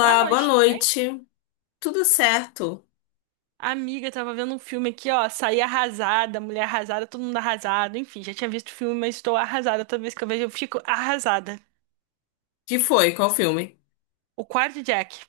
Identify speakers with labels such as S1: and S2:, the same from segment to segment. S1: Boa
S2: boa
S1: noite, tudo bem?
S2: noite. Tudo certo?
S1: Amiga, tava vendo um filme aqui, ó. Saí arrasada, mulher arrasada, todo mundo arrasado. Enfim, já tinha visto o filme, mas estou arrasada. Toda vez que eu vejo, eu fico arrasada.
S2: Que foi? Qual filme?
S1: O Quarto Jack,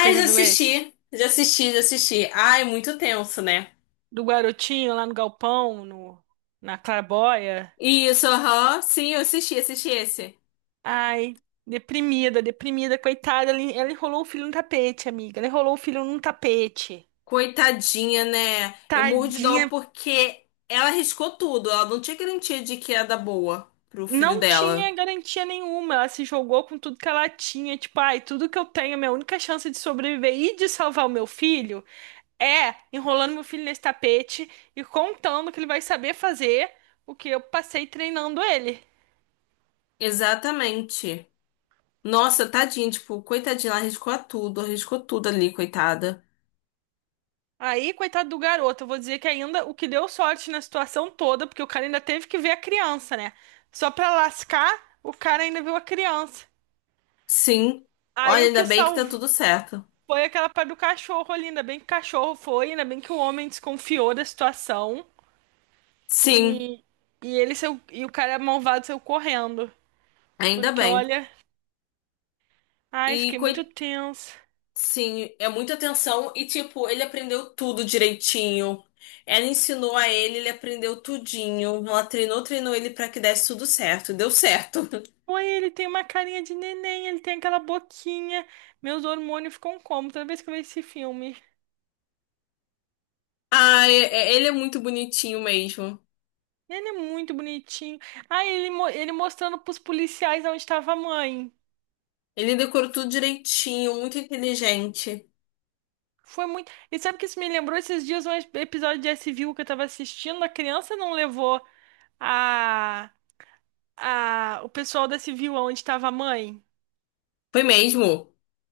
S1: você já
S2: já
S1: viu esse?
S2: assisti. Já assisti. Ai, muito tenso, né?
S1: Do garotinho lá no galpão, no, na claraboia.
S2: Isso, aham. Sim, eu assisti, esse.
S1: Ai, deprimida, deprimida, coitada. Ela enrolou o filho no tapete, amiga. Ela enrolou o filho num tapete.
S2: Coitadinha, né? Eu morro de dó
S1: Tadinha,
S2: porque ela arriscou tudo. Ela não tinha garantia de que ia dar boa pro filho
S1: não tinha
S2: dela.
S1: garantia nenhuma. Ela se jogou com tudo que ela tinha. Tipo, ai, tudo que eu tenho, minha única chance de sobreviver e de salvar o meu filho é enrolando meu filho nesse tapete e contando que ele vai saber fazer o que eu passei treinando ele.
S2: Exatamente. Nossa, tadinha, tipo, coitadinha, ela arriscou a tudo, arriscou tudo ali, coitada.
S1: Aí, coitado do garoto, eu vou dizer que ainda o que deu sorte na situação toda, porque o cara ainda teve que ver a criança, né? Só pra lascar, o cara ainda viu a criança.
S2: Sim.
S1: Aí
S2: Olha,
S1: o
S2: ainda
S1: que
S2: bem que tá
S1: salvou.
S2: tudo certo.
S1: Foi aquela parte do cachorro ali, ainda bem que o cachorro foi, ainda bem que o homem desconfiou da situação.
S2: Sim,
S1: E, e ele saiu, e o cara malvado saiu correndo.
S2: ainda
S1: Porque
S2: bem.
S1: olha,
S2: E,
S1: ai, fiquei muito
S2: coi-
S1: tenso.
S2: sim, é muita atenção. E, tipo, ele aprendeu tudo direitinho. Ela ensinou a ele, ele aprendeu tudinho. Ela treinou ele pra que desse tudo certo. Deu certo.
S1: Oi, ele tem uma carinha de neném, ele tem aquela boquinha. Meus hormônios ficam como toda vez que eu vejo esse filme.
S2: Ah, ele é muito bonitinho mesmo.
S1: Ele é muito bonitinho. Ah, ele, ele mostrando pros policiais onde estava a mãe.
S2: Ele decorou tudo direitinho, muito inteligente.
S1: Foi muito. E sabe que isso me lembrou esses dias um episódio de S S.V.U. que eu tava assistindo? A criança não levou a o pessoal da Civil, onde estava a mãe.
S2: Foi mesmo?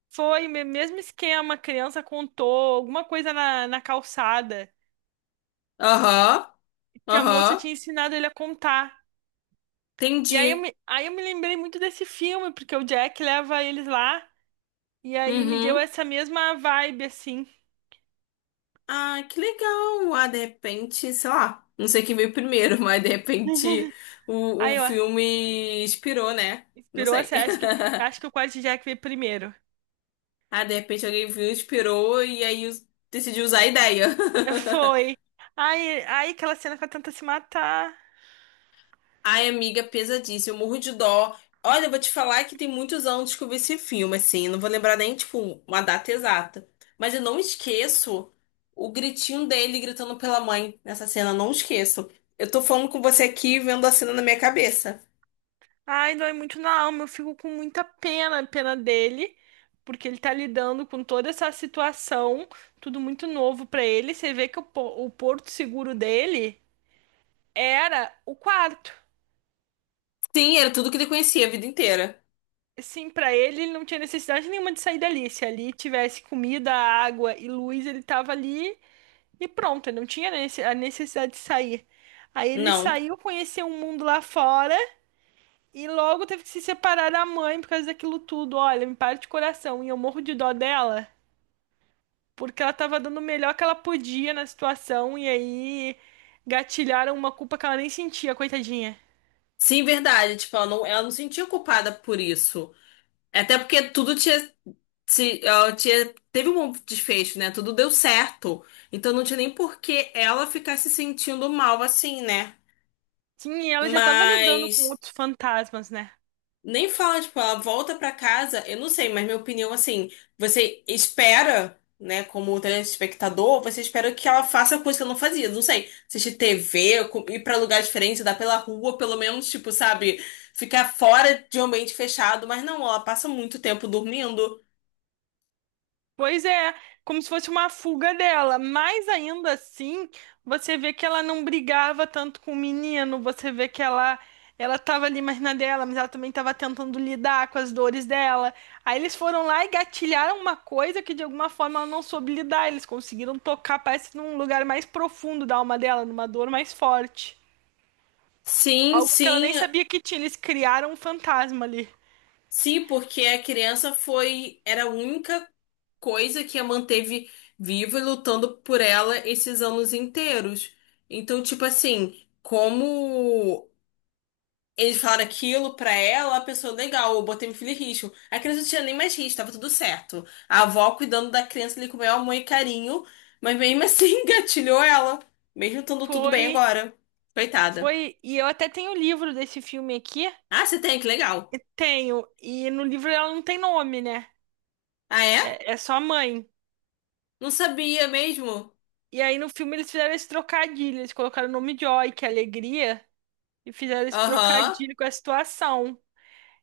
S1: Foi mesmo esquema, a criança contou alguma coisa na calçada
S2: Aham,
S1: que a moça
S2: aham.
S1: tinha ensinado ele a contar. E aí eu
S2: Entendi.
S1: me, aí eu me lembrei muito desse filme, porque o Jack leva eles lá e aí me deu
S2: Uhum.
S1: essa mesma vibe, assim.
S2: Ah, que legal! Ah, de repente, sei lá, não sei quem veio primeiro, mas de repente o
S1: Aí, ó,
S2: filme inspirou, né? Não
S1: inspirou,
S2: sei.
S1: assim, acho que o quarto Jack veio primeiro.
S2: Ah, de repente alguém viu, inspirou e aí decidiu usar a ideia.
S1: Foi. Aí aquela cena que ela tenta se matar.
S2: Ai, amiga, pesadíssimo, morro de dó. Olha, eu vou te falar que tem muitos anos que eu vi esse filme, assim, não vou lembrar nem, tipo, uma data exata. Mas eu não esqueço o gritinho dele gritando pela mãe nessa cena, não esqueço. Eu tô falando com você aqui, vendo a cena na minha cabeça.
S1: Ai, dói muito na alma. Eu fico com muita pena, pena dele, porque ele tá lidando com toda essa situação, tudo muito novo pra ele. Você vê que o porto seguro dele era o quarto.
S2: Sim, era tudo que ele conhecia a vida inteira.
S1: Assim, pra ele, ele não tinha necessidade nenhuma de sair dali. Se ali tivesse comida, água e luz, ele tava ali e pronto. Ele não tinha a necessidade de sair. Aí ele
S2: Não.
S1: saiu, conheceu um mundo lá fora. E logo teve que se separar da mãe por causa daquilo tudo. Olha, me parte o coração. E eu morro de dó dela, porque ela tava dando o melhor que ela podia na situação. E aí gatilharam uma culpa que ela nem sentia, coitadinha.
S2: Sim, verdade. Tipo, ela não se sentia culpada por isso. Até porque tudo tinha, se, ela tinha, teve um bom desfecho, né? Tudo deu certo. Então não tinha nem por que ela ficar se sentindo mal assim, né?
S1: Sim, e ela já tava lidando com
S2: Mas
S1: outros fantasmas, né?
S2: nem fala, tipo, ela volta pra casa, eu não sei, mas minha opinião, assim, você espera, né, como telespectador, você espera que ela faça coisa que ela não fazia, não sei, assistir TV, ir pra lugar diferente, andar pela rua, pelo menos, tipo, sabe, ficar fora de um ambiente fechado, mas não, ela passa muito tempo dormindo.
S1: Pois é, como se fosse uma fuga dela, mas ainda assim, você vê que ela não brigava tanto com o menino, você vê que ela tava ali mais na dela, mas ela também estava tentando lidar com as dores dela. Aí eles foram lá e gatilharam uma coisa que de alguma forma ela não soube lidar, eles conseguiram tocar, parece num lugar mais profundo da alma dela, numa dor mais forte.
S2: Sim,
S1: Algo que ela
S2: sim,
S1: nem sabia que tinha, eles criaram um fantasma ali.
S2: sim, porque a criança foi, era a única coisa que a manteve viva e lutando por ela esses anos inteiros. Então, tipo assim, como eles falaram aquilo pra ela, a pessoa, legal, eu botei meu filho em risco. A criança não tinha nem mais risco, tava tudo certo. A avó cuidando da criança ali com o maior amor e carinho, mas mesmo assim engatilhou ela, mesmo estando tudo bem
S1: Foi,
S2: agora. Coitada.
S1: foi, e eu até tenho o livro desse filme aqui.
S2: Ah, você tem, que legal.
S1: Tenho. E no livro ela não tem nome, né?
S2: Ah, é?
S1: É, é só a mãe.
S2: Não sabia mesmo?
S1: E aí no filme eles fizeram esse trocadilho. Eles colocaram o nome Joy, que é alegria, e fizeram esse
S2: Aham.
S1: trocadilho com a situação.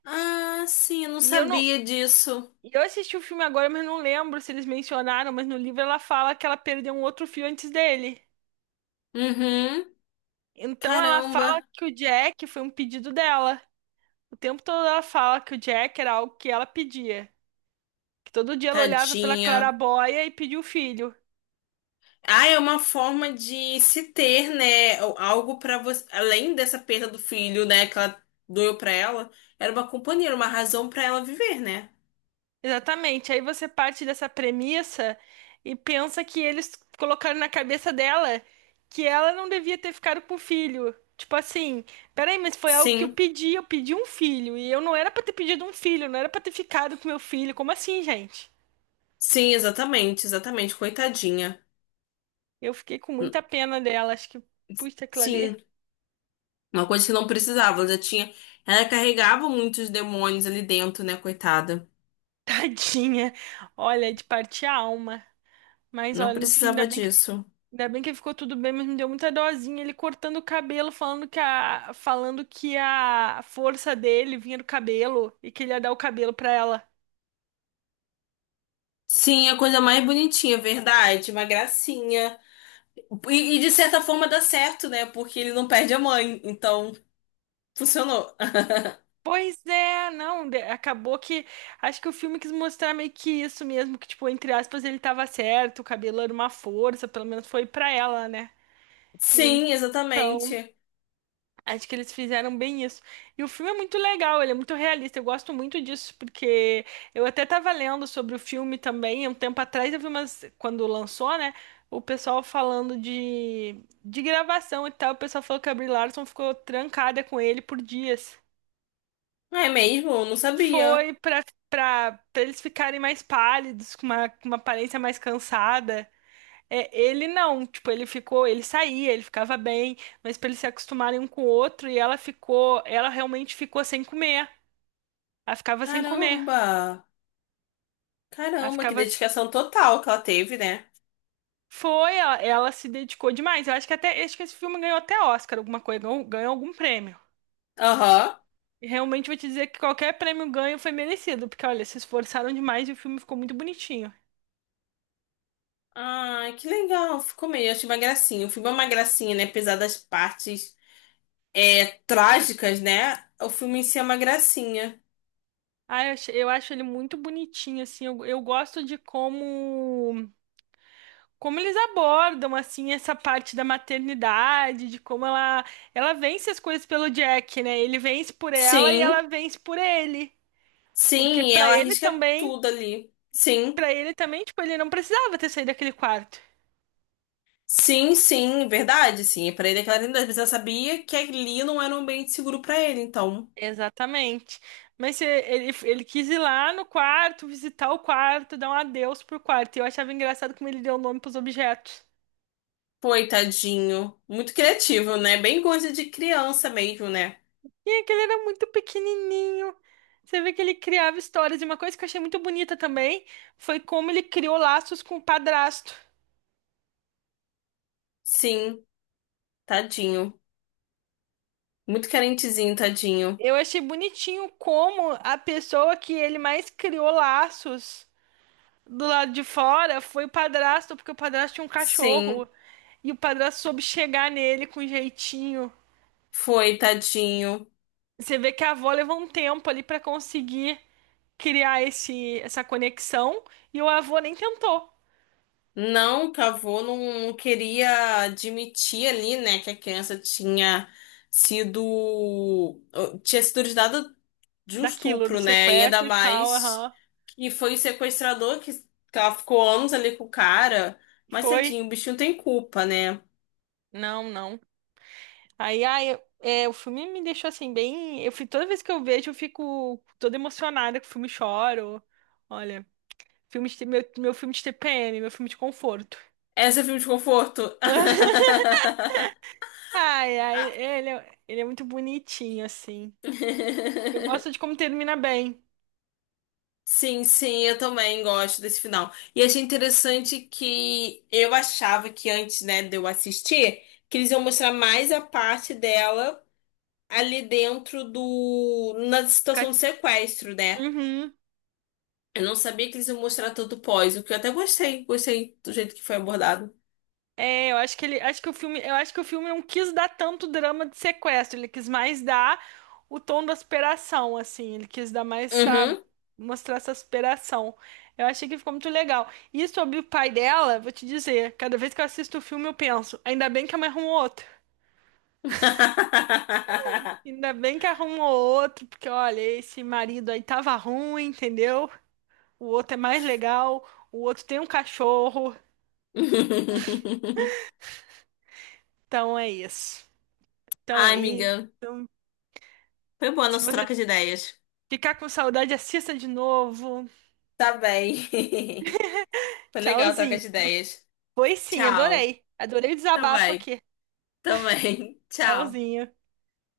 S2: Ah, sim, eu não
S1: E eu não.
S2: sabia disso.
S1: Eu assisti o filme agora, mas não lembro se eles mencionaram, mas no livro ela fala que ela perdeu um outro fio antes dele.
S2: Uhum.
S1: Então ela fala
S2: Caramba,
S1: que o Jack foi um pedido dela. O tempo todo ela fala que o Jack era algo que ela pedia. Que todo dia ela olhava pela
S2: tadinha.
S1: claraboia e pedia o filho.
S2: Ah, é uma forma de se ter, né? Algo pra você, além dessa perda do filho, né, que ela doeu pra ela, era uma companheira, uma razão pra ela viver, né?
S1: Exatamente. Aí você parte dessa premissa e pensa que eles colocaram na cabeça dela que ela não devia ter ficado com o filho. Tipo assim, peraí, mas foi algo que
S2: Sim.
S1: eu pedi um filho e eu não era pra ter pedido um filho, não era pra ter ficado com meu filho. Como assim, gente?
S2: Sim, exatamente, exatamente, coitadinha.
S1: Eu fiquei com muita pena dela, acho que puxa aquilo ali,
S2: Sim, uma coisa que não precisava, ela já tinha, ela carregava muitos demônios ali dentro, né, coitada.
S1: tadinha. Olha, é de partir a alma. Mas
S2: Não
S1: olha, no fim,
S2: precisava disso.
S1: Ainda bem que ficou tudo bem, mas me deu muita dosinha ele cortando o cabelo, falando que falando que a força dele vinha do cabelo e que ele ia dar o cabelo pra ela.
S2: Sim, a coisa mais bonitinha, verdade, uma gracinha. E de certa forma dá certo, né? Porque ele não perde a mãe. Então, funcionou.
S1: Pois é, não, acabou que acho que o filme quis mostrar meio que isso mesmo, que tipo, entre aspas, ele tava certo, o cabelo era uma força, pelo menos foi pra ela, né?
S2: Sim,
S1: Então,
S2: exatamente.
S1: acho que eles fizeram bem isso. E o filme é muito legal, ele é muito realista. Eu gosto muito disso, porque eu até estava lendo sobre o filme também. Um tempo atrás eu vi umas, quando lançou, né? O pessoal falando de gravação e tal. O pessoal falou que a Brie Larson ficou trancada com ele por dias.
S2: Ah, é mesmo? Eu não sabia.
S1: Foi para Para eles ficarem mais pálidos, com uma aparência mais cansada. É, ele não, tipo, ele ficou, ele saía, ele ficava bem, mas pra eles se acostumarem um com o outro, e ela ficou, ela realmente ficou sem comer. Ela ficava sem comer.
S2: Caramba!
S1: Ela
S2: Caramba, que
S1: ficava.
S2: dedicação total que ela teve, né?
S1: Foi, ela se dedicou demais. Eu acho que até, acho que esse filme ganhou até Oscar, alguma coisa, ganhou, ganhou algum prêmio.
S2: Aham.
S1: E realmente vou te dizer que qualquer prêmio ganho foi merecido, porque olha, se esforçaram demais e o filme ficou muito bonitinho.
S2: Ai, que legal. Ficou meio. Achei uma gracinha. O filme é uma gracinha, né? Apesar das partes trágicas, né? O filme em si é uma gracinha.
S1: Ah, eu, eu acho ele muito bonitinho, assim, eu gosto de como como eles abordam assim essa parte da maternidade, de como ela vence as coisas pelo Jack, né? Ele vence por ela e
S2: Sim,
S1: ela vence por ele, porque
S2: sim. E
S1: pra
S2: ela
S1: ele
S2: arrisca
S1: também,
S2: tudo ali. Sim.
S1: para ele também, tipo, ele não precisava ter saído daquele quarto.
S2: Sim, verdade, sim. Pra ele é clarinidade, mas ela sabia que ali não era um ambiente seguro pra ele, então.
S1: Exatamente. Mas ele, ele quis ir lá no quarto, visitar o quarto, dar um adeus pro quarto. E eu achava engraçado como ele deu o nome pros objetos.
S2: Coitadinho. Muito criativo, né? Bem coisa de criança mesmo, né?
S1: E aquele era muito pequenininho. Você vê que ele criava histórias. E uma coisa que eu achei muito bonita também foi como ele criou laços com o padrasto.
S2: Sim, tadinho. Muito carentezinho, tadinho.
S1: Eu achei bonitinho como a pessoa que ele mais criou laços do lado de fora foi o padrasto, porque o padrasto tinha um
S2: Sim,
S1: cachorro. E o padrasto soube chegar nele com jeitinho.
S2: foi, tadinho.
S1: Você vê que a avó levou um tempo ali pra conseguir criar essa conexão. E o avô nem tentou
S2: Não, que a avó não, não queria admitir ali, né, que a criança sido. tinha sido dada de um
S1: daquilo, do
S2: estupro, né? E ainda
S1: sequestro e tal.
S2: mais
S1: Aham.
S2: que foi o sequestrador que ela ficou anos ali com o cara. Mas
S1: Foi?
S2: tadinho, o bichinho tem culpa, né?
S1: Não, não. Aí, ai, eu- é, o filme me deixou assim bem. Eu fui toda vez que eu vejo, eu fico toda emocionada com o filme, choro. Olha, meu, meu filme de TPM, meu filme de conforto.
S2: Essa é filme de conforto. Ah.
S1: Ele é muito bonitinho assim. Eu gosto de como termina bem.
S2: Sim, sim, eu também gosto desse final. E achei interessante que eu achava que antes, né, de eu assistir, que eles iam mostrar mais a parte dela ali dentro do… na situação do
S1: Ca-
S2: sequestro, né?
S1: Uhum.
S2: Eu não sabia que eles iam mostrar todo o pós, o que eu até gostei. Gostei do jeito que foi abordado.
S1: É, eu acho que ele, acho que o filme, eu acho que o filme não quis dar tanto drama de sequestro, ele quis mais dar o tom da aspiração, assim, ele quis dar mais essa,
S2: Uhum.
S1: mostrar essa aspiração. Eu achei que ficou muito legal. E sobre o pai dela, vou te dizer, cada vez que eu assisto o filme eu penso, ainda bem que a mãe arrumou outro. Ainda bem que arrumou outro, porque olha, esse marido aí tava ruim, entendeu? O outro é mais legal, o outro tem um cachorro, então é isso. Então
S2: Ai,
S1: é isso.
S2: amiga. Foi boa a nossa troca de ideias.
S1: Ficar com saudade, assista de novo.
S2: Tá bem. Foi legal a troca
S1: Tchauzinho.
S2: de ideias.
S1: Foi sim,
S2: Tchau.
S1: adorei. Adorei o
S2: Tá
S1: desabafo
S2: bem.
S1: aqui.
S2: Também. Tchau.
S1: Tchauzinho.